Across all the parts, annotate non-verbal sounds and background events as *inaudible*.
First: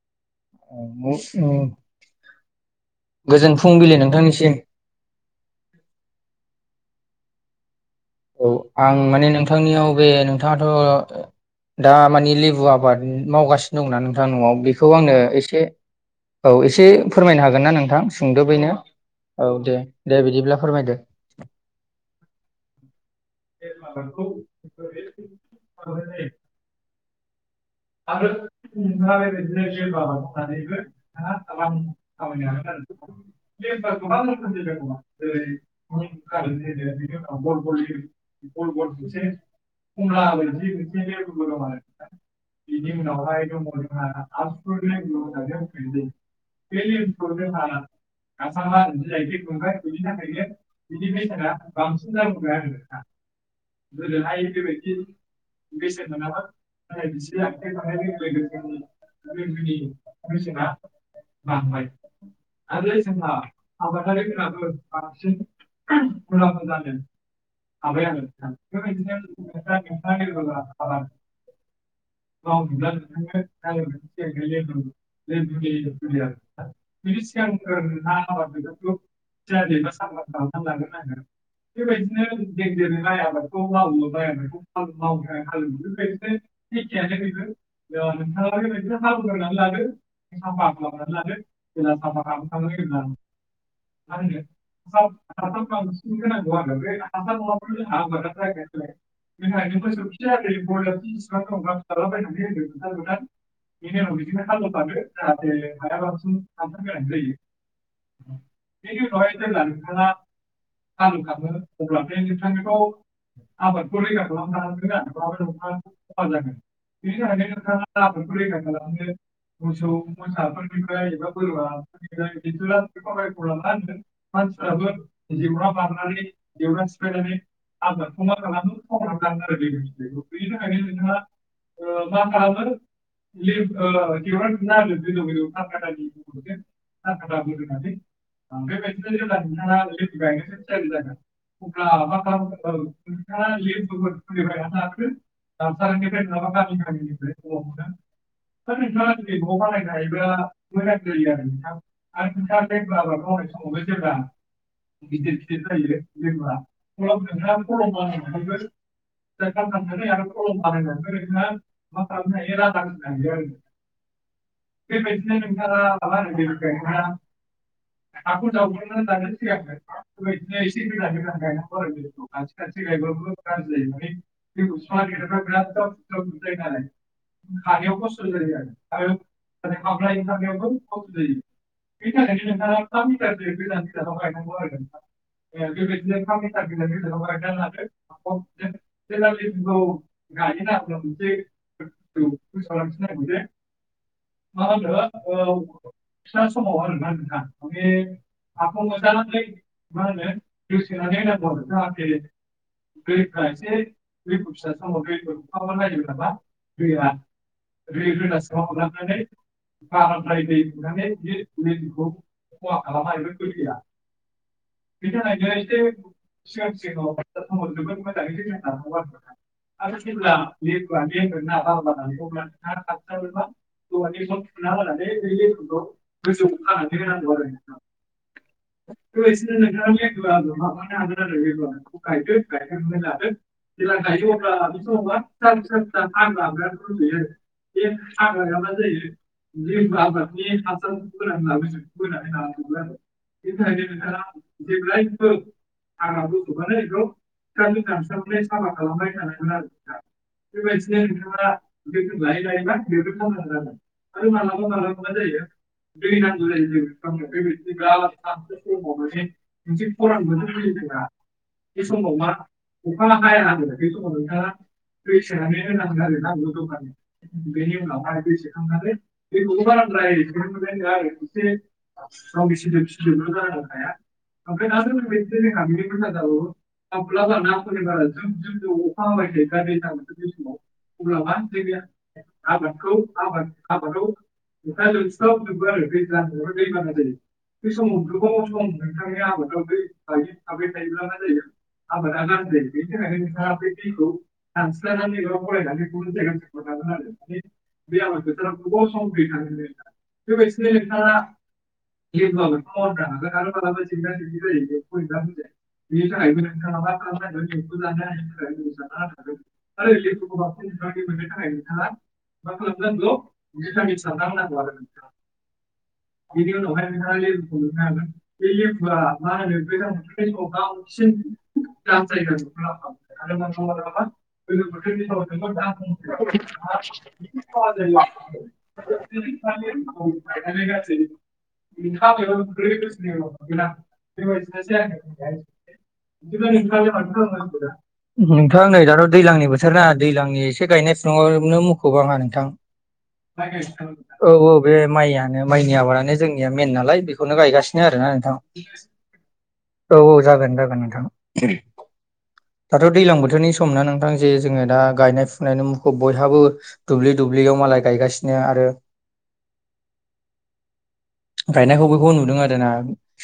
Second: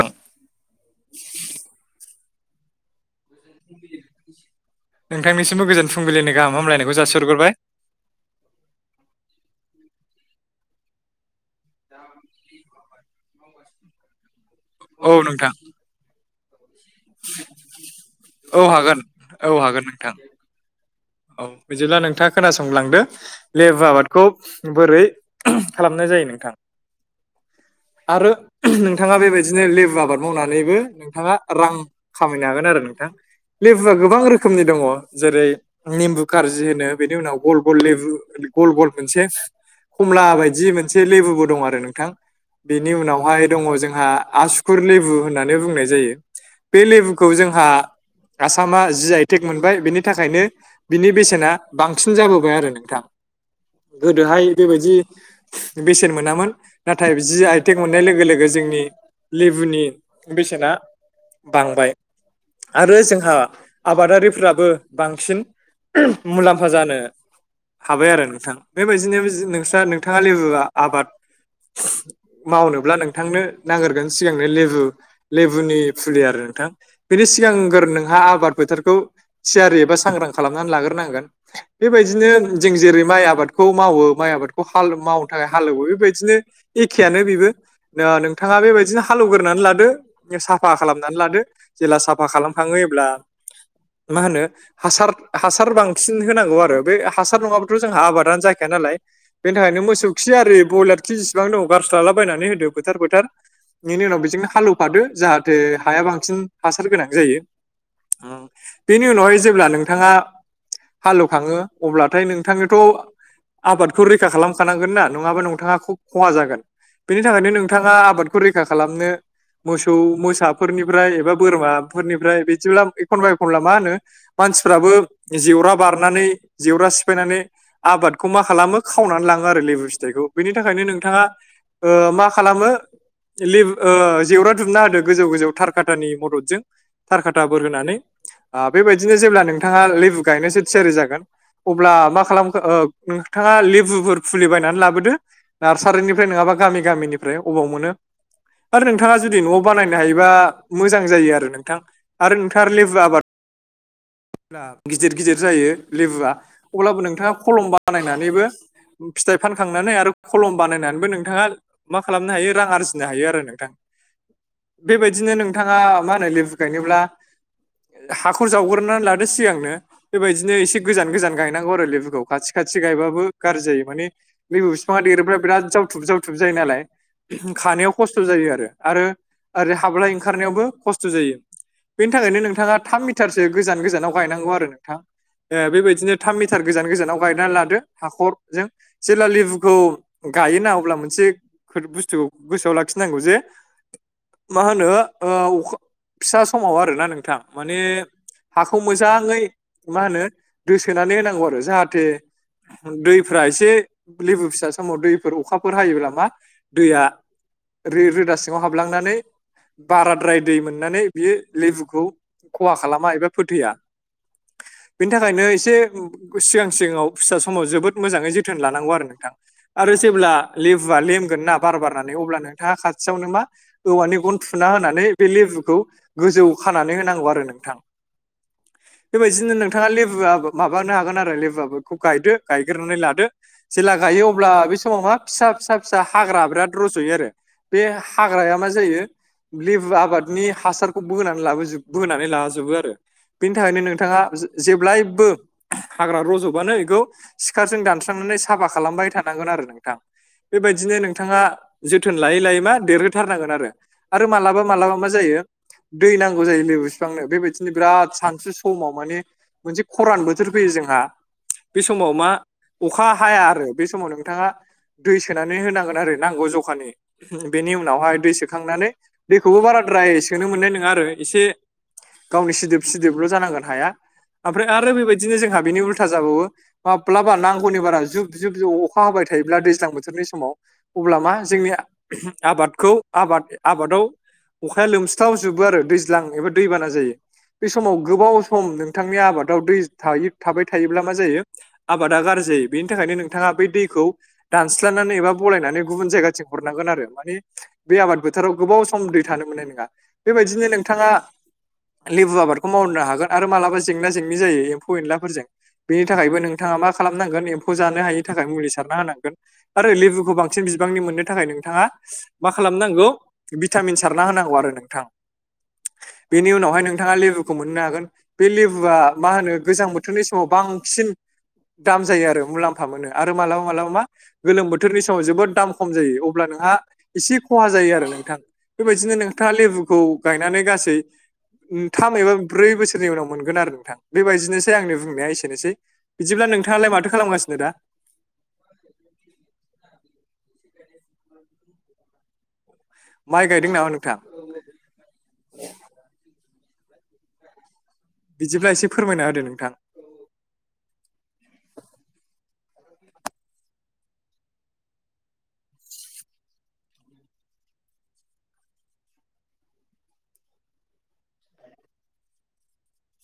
दं। गोजोन फुंबिलि नोंथांनिसिम नोंथांनिसिमबो गोजोन फुंबिलिनि गाहाम हामलायनाय जासि हरगोरबाय औ आं माने नोंथांनियाव बे नोंथांङाथ' दा लेबु आबाद दा मावगासिनो दंना नोंथांखौ औ आंनो नोंथां एसे एसे फोरमायनो हागोन ना नोंथां सोंदो औ बैनो हागोन औ दे हागोन नोंथां दे बिदिब्ला फोरमायदो औ बिदिब्ला नोंथांङा खोनासंलांदो लेबु आबादखौ बोरै खालामनाय जायो नोंथां *inaudible* आरो नोंथांङा बेबायदिनो लेबु आबाद मावनानैबो नोंथांङा रां खामायनो हागोन आरो लेबुआ गोबां रोखोमनि दंङो जेरै नेमबु कारजि होनो बेनि उनाव गल गल लेबु गल गल मोनसे खमला बायदि मोनसे लेबुबो दं आरो नोंथां बेनि उनावहाय दंङो जोंहा आसुकुर लेबु होननानै बुंनाय जायो बे लेबुखौ जों जोंहा आसामा जि आइटेक मोनबाय बेनि थाखायनो बिनि बेसेना बांसिन जाबोबाय आरो नोंथां गोदोहाय बेबायदि बेसेन मोनामोन नाथाय जि आइथें मोननाय लोगो लोगो जोंनि लेबुनि बेसेना बांबाय *unintelligible* आरो जोंहा आबादारिफोराबो बांसिन मुलाम्फा जानो हाबाय आरो नोंथां बेबायदिनो नोंसा नोंथाङा लेबु आबाद मावनोब्ला नोंथांनो नागिरगोन सिगांनो लेबु लेबुनि फुलि आरो नोंथां बिनि सिगांगोर नोंहा आबाद बोथोरखौ थियारि एबा सांग्रां खालाम लाग्रोनांगोन बेबायदिनो जों जेरै माइ आबादखौ मावो माइ आबादखौ हाल मावनो थाखाय हालेवो बेबायदिनो एखेयानो बेबो। नोंथाङा बेबायदिनो हालेवग्रोनानै लादो, साफा खालामनानै लादो, ज जेब्ला साफा खालाम खाङो अब्ला मा होनो हासार हासार बांसिन होनांगौ आरो बे हासार नङाबाथ' जोंहा आबादानो जाखाया नालाय बेनि थाखायनो मोसौ खि बयलार खि जिसिबां दं गारस्लालाबायनानै होदो फोथार फोथार बेनि उनाव बेजोंनो हालेवफादो जाहाथे हाया बांसिन हासार गोनां जायो। बेनि उनावहाय जेब्ला नोंथाङा हालेवखाङो अब्लाथाय नोंथांनोथ' आबादखौ रैखा खालामखानांगोन ना नङाबा नोंथाङा ख खहा जागोन बेनि थाखायनो नोंथाङा आबादखौ रैखा खालामनो मोसौ-मोसाफोरनिफ्राय एबा बोरमाफोरनिफ्राय बिदिब्ला एखनबा एखनब्ला मा होनो म मानसिफ्राबो जेवरा बारनानै जेवरा सिफायनानै आबादखौ मा खालामो खावनानै लाङो आरो लेबु फिथाइखौ बेनि थाखायनो नोंथाङा मा खालामो लेबु जेवरा दुमना होदो गोजौ गोजौ थार खाटानि मददजों थार खाटाफोर होनानै बेबायदिनो जेब्ला नोंथाङा लेबु गायनोसो थियारि जागोन अब्ला मा खालामखो नोंथाङा लेबुफोर फुलि बायनानै लाबोदो नार्सारिनिफ्राय नङाबा गामि गामिनिफ्राय अबाव मोनो आरो नोंथाङा जुदि न'आव बानायनो हायोबा मोजां जायो आरो नोंथां आरो नोंथाङा लेबु आबाद *unintelligible* गिदिर गिदिर गिदिर-गिदिर जायो लेबुआ जेना अब्लाबो नोंथाङा नोंथां खलम खलमा बानायनानैबो फिथाइ फानखांनानै आरो नोंथो खलम बानायनानैबो नोंथाङा *unintelligible* मा खालामनो हायो रां खालाम आरजिनो हायो आरो नोंथां बेबायदिनो नोंथाङा माबा होन लेबु गायनोब्ला हाखर हाखौ जावग्रोनानै जावग्लिना लादो सिगांनो बेबायदिनो एसे गोजान गोजान गायनांगौ आरो लेबुखौ बेदखौ खाथि खानसे खाथि खानसे गायबाबो गाज्रि जायो माने जायोमोन लेबु बिफाङा देरोब्ला बिराद जावथुब जावथुब जायो नालाय *unintelligible* खानायाव खस्थ' जायो आरो आरो ओरै हाबलाय-ओंखारनायावबो खस्थ' जायो बेनि थाखायनो नोंथाङा थाम मिटारसो गोजान गोजानाव गायनांगौ आरो नोंथां बेबायदिनो थाम मिटार गोजान गोजानाव गायनानै लादो हाखरजों जेला लेबुखौ गायो ना अब्ला मोनसे बुस्थुखौ गोसोआव लाखिनांगौ जे मा होनो अखा फिसा समाव आरोना नोंथां माने हाखौ मोजाङै मा होनो दोसोनानै होनांगौ आरो जाहाथे दैफ्रा एसे लेबु फिसा समाव दैफोर अखा फोर हायोब्ला मा दैआ रोदा सिङाव हाबलांनानै बाराद्राय दै मोननानै बियो लेबुखौ खहा खालामा एबा फोथैया *inaudible* बेनि थाखायनो एसे सिगां सिगाङाव फिसा समाव सिगाङावर जोबोद मोजाङै *unintelligible* *unintelligible* *unintelligible* जोथोन लानांगौ आरो नोंथां थाबथारा आरो जेब्ला लेबुआ लेमगोन ना बार बारनानै अब्ला नोंथाङा खाथियावनो मा औवानि स गन थुना होनानै बे लेबुखौ नंगौ गोजौ गोजौवाव खानानै होनांगौ आरो नोंथां बेफोर बेबायदिनो बायदिनो नोंथाङा लेबु आबाद माबानो हागोन आरो लेबु आबादखौ बेखौ गायदो गायग्रोनानै गायखानानै लादो जेला जेब्ला गायो अब्ला बे समाव मा फिसा फिसा फिसा हाग्रा बिराद रज'यो आरो बे हाग्राया मा जायो लेबु आबादनि हासारखौ बोनानै लाबोजोब बोनानै लाजोबो अब्ला आरो *unintelligible* *unintelligible* बेनि थाखायनो नोंथाङा जेब्लायबो हाग्रा रज'बानो बेखौ सिखारजों दानस्रांनानै साफा खालामबाय थानांगोन आरो नोंथां *unintelligible* बेबायदिनो नोंथाङा बेफोर लायै लायबा बेबो थाननोन आरो मालाबा मालाबा मा जायो दै नांगौ जायो लेबु बिफांनो बेबायदिनो *unintelligible* बिराद सानसु समाव माने *unintelligible* मोनसे खरान बोथोर फैयो जोंहा बे समाव मा अखा हाया आरो बे समाव नोंथाङा दै सोनानै होनांगोन आरो ना दखान बेनि उनावहाय दै सोखांनानै दैखौबो बेखौबो बार बाराद्राय सोनो मोननाय आरो नङा आरो एसे गावनि गावनि सिदोब जानांगोन सिदोबल' हाया जायो ओमफ्राय आरो हाया बेबायदिनो जोंहा बेनि ओफ्राय उल्था जाबावो *unintelligible* माब्लाबा गाज्रि नांगौनि बारा जुब जाबोथोर जुब अखा बे हाबाय थायोब्ला समाव दैज्लां बोथोरनि समाव अब्ला अब्ला मा जोंनि आबादखौ आबाद हाबादखौ दा लोमसाव जोबोआरो दैज्लां बोथोराव दैबाना जायो। बे समाव गोबाव सम नोंथांनि आबादाव दै बा थाबाय थायोब्ला मा जायो आबादा *unintelligible* गाज्रि जायो बेनि थाखायनो नोंथाङा नोंथांआ बै दैखौ दानस्लायनानै सानस्रानानै एबा फरायना बलायनानै गुबुन जायग जायगाथिं जायगायाव हरनांगोन थोन आरो माने बे आबाद बोथोरा गोबाव सम *unintelligible* बेबायदिनो नोंथाङा लेबु आबादखौ मावनो हागोन आरो मालाबा जेंना जेंनि जायो एम्फौ एनलाफोरजों। बेनि थाखायबो नोंथाङा मा खालामनांगोन एम्फौ जानो हायिनि थाखाय मुलि सारना होनांगोन। आरो लेबुखौ बांसिनबांनि मोननो थाखाय नोंथाङा मा खालामनांगौ भिटामिन सार होनांगौ आरो नोंथां बेनि उनावहाय नोंथाङा लेबुखौ मोननो हागोन बे लेबुआ मा होनो गोजां बोथोरनि समाव बांसिन दाम जायो आरो मुलाम्फा मोनो आरो मालाबा मालाबा मा गोलोम बोथोरनि समाव जोबोद दाम खम जायो। अब्ला नोंहा एसे खहा जायो आरो नोंथां बेबायदिनो नोंथाङा लेबुखौ गायनानै गासै थाम एबा ब्रै बोसोरनि उनाव मोनगोन आरो नोंथां बेबायदिनोसै आंनि बुंनाया एसेनोसै बिदिब्ला नों नोंथाङालाय माथो खालामगासिनो दा? नोंथां नै दाथ' दैज्लांनि बोथोर ना दैज्लांनि एसे गायनाय फुफुंवनो मुख'ब आंहा नोंथां। माइ गायदों नामा नोंथां औ औ बे माइआानो माइनि आबादानो जोंनि मेेन नालाय बेखौनो गायगासिनो नो आरोना नोंथां बिदिब्ला एसे फोरमायना होदो नोंथां औ औ जागोन जागोन नोंथां दे। दाथ' दैलां बोथोरनि सम नों जे जोंङो दा गायनाय फुनायनि मुंखौ बयहाबो दुब्लि दुब्लियाव मालाय गायगासिनो आरो *inaudible* गायनायखौ बेखौ नुदों आर ना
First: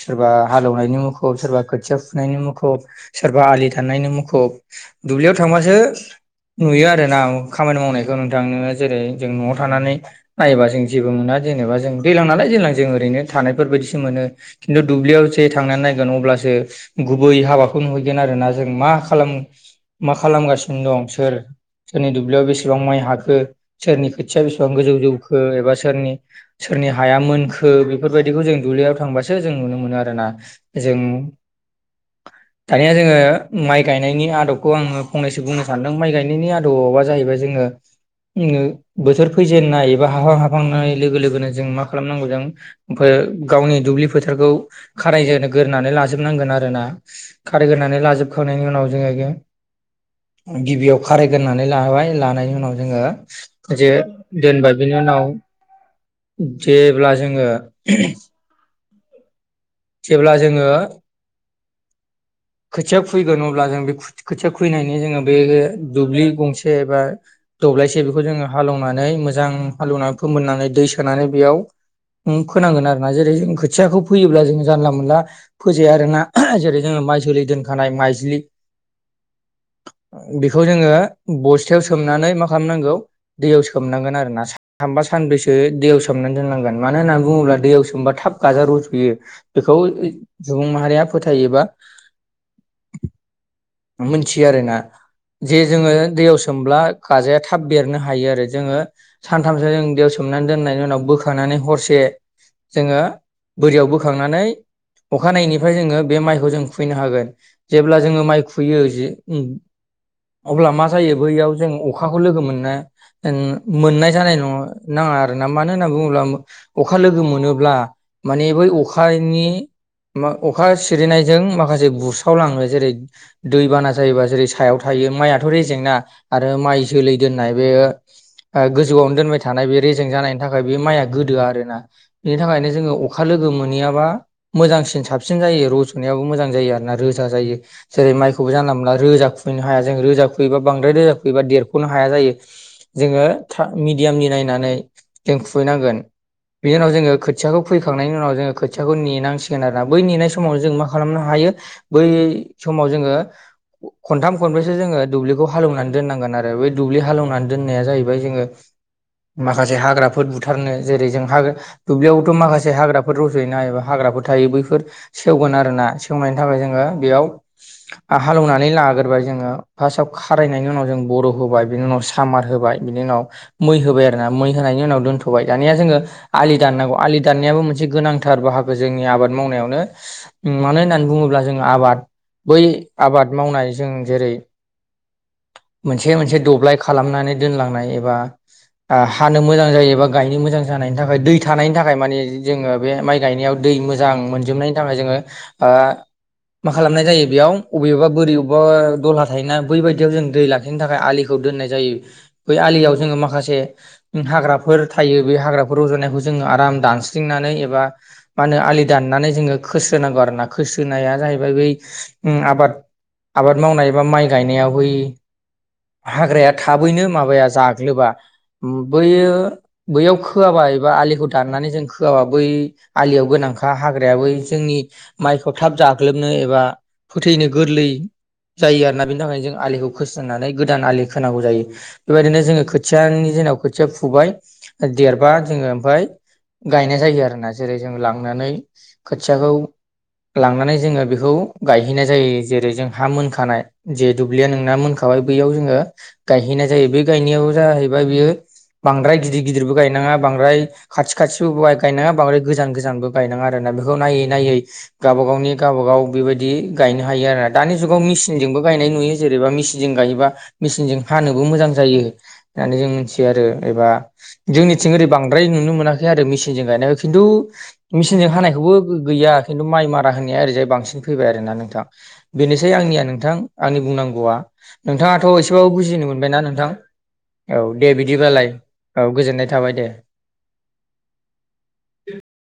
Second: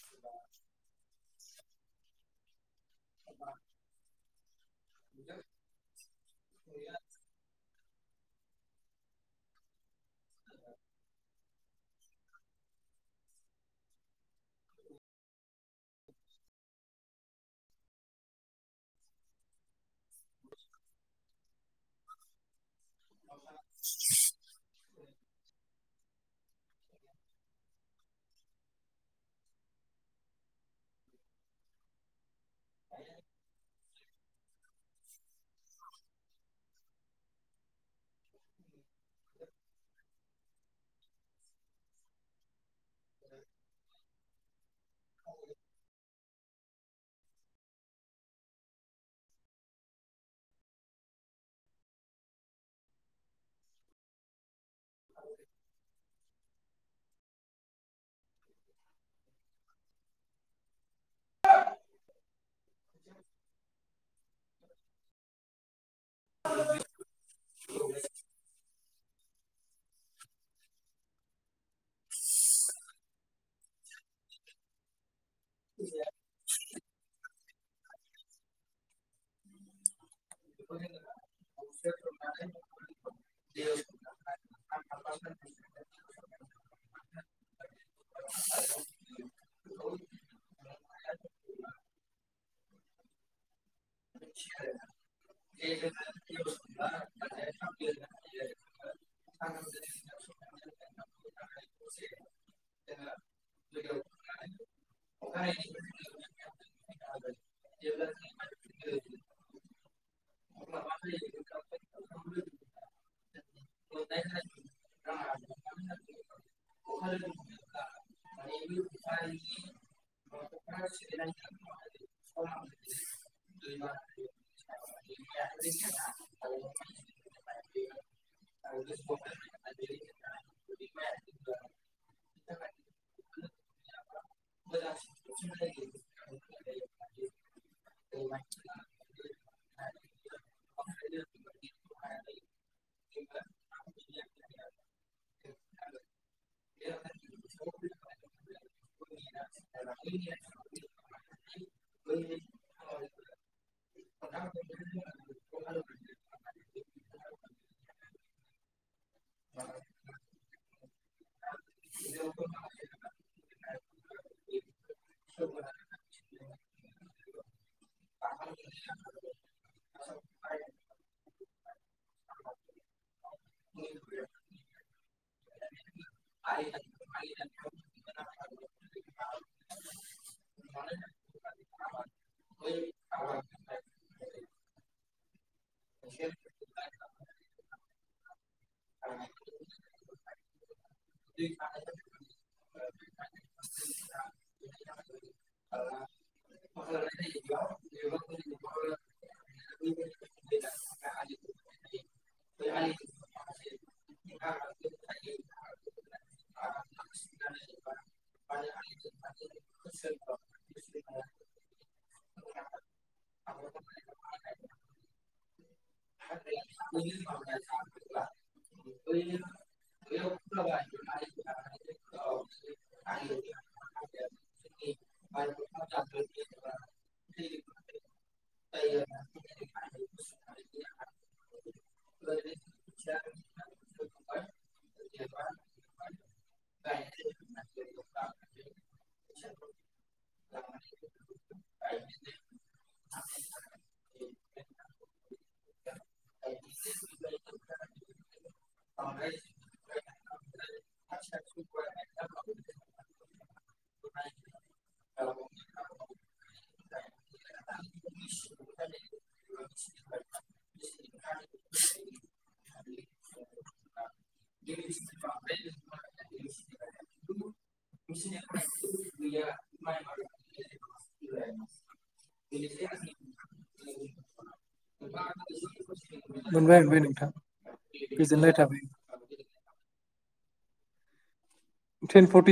सोरबा हालौवनायनि मुखुब सोरबा खोथिया फुनायनि मुखुब। सोरबा आलि दाननायनि मुखुब दुब्लियाव थांबासो नुयो आरोनां खामानि मावनाय नोंथां जेरै जों न'आव थानानै नायबा जों जेबो मोना जबा जों दैज्लां नालाय दैज्लां जों ओरैनो थानायफोरबायायदिसो मोनो खिन्थु दुब्लियाव जे थांनानै नायगोन अब्लासो गुबै हाबाखौ नुहैगोन आरोना जों मा खालाम मा खालामगासिनो दं सोर सोरनि दुब्लियाव बेसेबां माइ हाखो सोरनि खोथिया बेसेबां गोजौ जौखो एबा सोरनि सोरनि हाया मोनखो बेफोरबायदिखौ जों दुब्लियाव थांबासो जों नुनो मोनो आरोना जों दानिया जोङो माइ गायनायनि आदब खौ आङो फंनैसो बुंनो सानदों माइ गायनायनि आदबा जाहैबाय जोङो बोथोर फैजेननाय एबा हाफां हाफांनाय लोगो लोगोनो जों मा खालामनांगौ जों गावनि दुब्लि फोथारखौ खारायजनो गोरनानै लाजोबनांगोन आरो आरो ना खारगानै लाजोबखांनायनि उनाव जोङो गिबियाव खारायग्रनानै लाबाय लानायनि उनाव जोङो जे दोनबाय बेनि उनाव जेब्ला जोङो जेब्ला जोङो खोथिया खुैगोन अब्ला जों बे खोथिया खुबैनायनि जोङो बे दुब्लि गंसे एबा दब्लायसे बेखौ जोङो हालौवनानै मोजां हालौवना फोमोननानै दै सोनानै बेयाव फोनांगोन आरोना जेरै खोथियाखौ फोयोब्ला जों जानला मोनला फोजाया आरोना जेरै जोङो माइ जोलै दोनखानाय माइज्लि बेखौ जोङो बस्थायाव सोमनानै मा खालामनांगौ दैयाव सोमनांगोन आरोना सा थामबा सानब्रैसो दैयाव सोमनानै दोननांगोन मानो होननानै बुङोब्ला दैयाव सोमबा थाब गाजा रज'यो बेखौ *unintelligible* सुबुं माहारिया फोथायोबा मोनथियो आरोना जे जोङो दैयाव सोमब्ला गाजाया थाब बेरनो हायो आरो जोङो सानथामसो जों दैयाव सोम मनानै दोननायनि उनाव बोखानानै हरसे जोङो बोरियाव बोखांनानै अखानायैनिफ्राय जोङो बे माइखौ जों खुबैनो हागोन जेब्ला जोङो माइ खु फैयो जे उम अब्ला मा जायो बैयाव जों अखाखौ लोगो मोनना उम मोननाय जानाय नं नाङा आरोना मानो होनना बुङोब्ला अखा लोगो मोनोब्ला माने बै अखा फायनि मा अखा सिरिनायजों माखासे बुसावलाङो जेरै दै बाना जायोबा जेरै सायाव थायो माइयाथ' रेजेंना आरो माइ जोलै दोननाय बे गोजौआवनो दोनबाय थानाय बे रेजें जानायनि थाखाय बे माइआ गोदोया आरोना बेनि थाखायनो जोङो अखा लोगो मोनैयाबा मोजांसिन साबसिन जायो रज'नायाबो मोजां जायो आरोना रोजा जायो जेरै माय खौबो जानला मोनला रोजा खुबैनो हाया जोङो रोजा खुबैबा बांद्राय रोजा खुबैबा देरख'नो हाया जायो जोङो था मेडियामनि नायनानै जों खुबैनांगोन बिनि उनाव जोङो खोथियाखौ खुइखांनायनि उनाव जोङो खोथियाखौ नेनांसि *unintelligible* आरोना बै नेनाय समाव जों मा खालामनो हायो बै समाव जोङो खनथाम खनब्रैसो जोङो दुब्लिखौ हालेवनानै दोननांगोन आरो बै दुब्लि हालेवनानै दोननाया जाहैबाय जोङो माखासे हाग्राफोर बुथारनो जेरै जों हा दुब्लियावबोथ' माखासे हाग्राफोर रज'योना एबा हाग्रा ग्राफोर थायो बैफोर सेवगोन आरोना सेवनायनि थाखाय जोङो बेयाव हालेवनानै लाग्रोबाय जोङो फास्टआव खारायनायनि उनाव जों बर' होबाय बिनि उनाव सामार होबाय बिनि उनाव मै होबाय आरोना मै होनायनि उनाव दोनथ'बाय दानिया जोङो आलि दाननांगौ आलि दाननाययाबो मोनसे गोनांथार बाहागो जोंनि आबाद मावनायावनो मानो होननानै बुङोब्ला जोङो आबाद बै आबाद मावनाय जों जेरै मोनसे मोनसे दब्लाय खालामनानै दोनलांनाय एबा हानो मोजां जायो बा गायनो मोजां जानायनि थाखाय दै थानायनि थाखाय मानि जोङो बे माइ गायनायाव दै मोजां मोनजोबनायनि थाखाय जोङो मा खालामनाय जायो बेयाव अबेबा बोरि अबेबा दहला थायोना बैबादियाव जों दै लाखिनो थाखाय आलिखौ दोननाय जायो बै आलियाव जोङो माखासे हाग्राफोर थायो बे हाग्राफोर रज'नायखौ जोङो आराम दानस्रिंनानै एबा मा होनो आालि दाननानै जोङो खोस्रोनांगौ आरोना खोस्रो नाया जाहैबाय बै उम आबाद आबाद मावनाय एबा माइ गायनायाव बै हाग्राया थाबैनो माबाया जाग्लोबा बैयो बैयाव खोआबा एबा आलिखौ दाननानै जों खोआबा बै आलियाव गोनां बा हाग्रायाबो जोंनि माइखौ थाब जाग्लोबनो एबा फोथैनो गोरलै जायो आरोना बेनि थाखायनो जों आलिखौ खोस्रोनानै गोदान आलि खोनांगौ जायो। बेबायदिनो जोङो खोथियानि जेराव खोथिया फुबाय देरबा जोङो ओमफाय गायनाय जायो आरोना। जेरै जों लांनानै खोथियाखौ लांनानै जोङो बेखौ गायहैनाय जायो जेरै जों हा मोनखानाय जे दुब्लिया नोंना मोनखाबाय बैयाव जोङो गायहैनाय जायो बे गायनायाव जाहैबाय बेयो बांद्राय गिदिर गिदिरबो गायनाङा बांद्राय खाथि खाथिबो गायनाङा बांद्राय गोजान गोजानबो गायनाङा आर आरोना बेखौ नायै नायै गावबागावनि गावबागाव बेबायदि गायनो हायो आरोना। दानि जुगाव मिसिनजों बो गायनाय नुयो। जेरैबा मिचिनजों गायोबा मिचिनजों हानोबो मोजां जायो होननानै जों मिथियो आरो एबा जोंनिथिं ओरै बांद्राय नुनो मोनाखै आरो मिचिनजों गायनाय खिन्थु मिचिनजों हानायखौबो गै या खिनथु माइ मारा होननाया ओरैजाय बांसिन फैबाय आरोना नोंथां। बेनोसै आंनिया नोंथां आंनि बुंनांगौ गौआ। नोंथाङाथ' एसेबाबो बुजिनो मोन बायना नोंथां? औ दे बिदिबालाय औ गोजोननाय थाबाय दे। Ten forty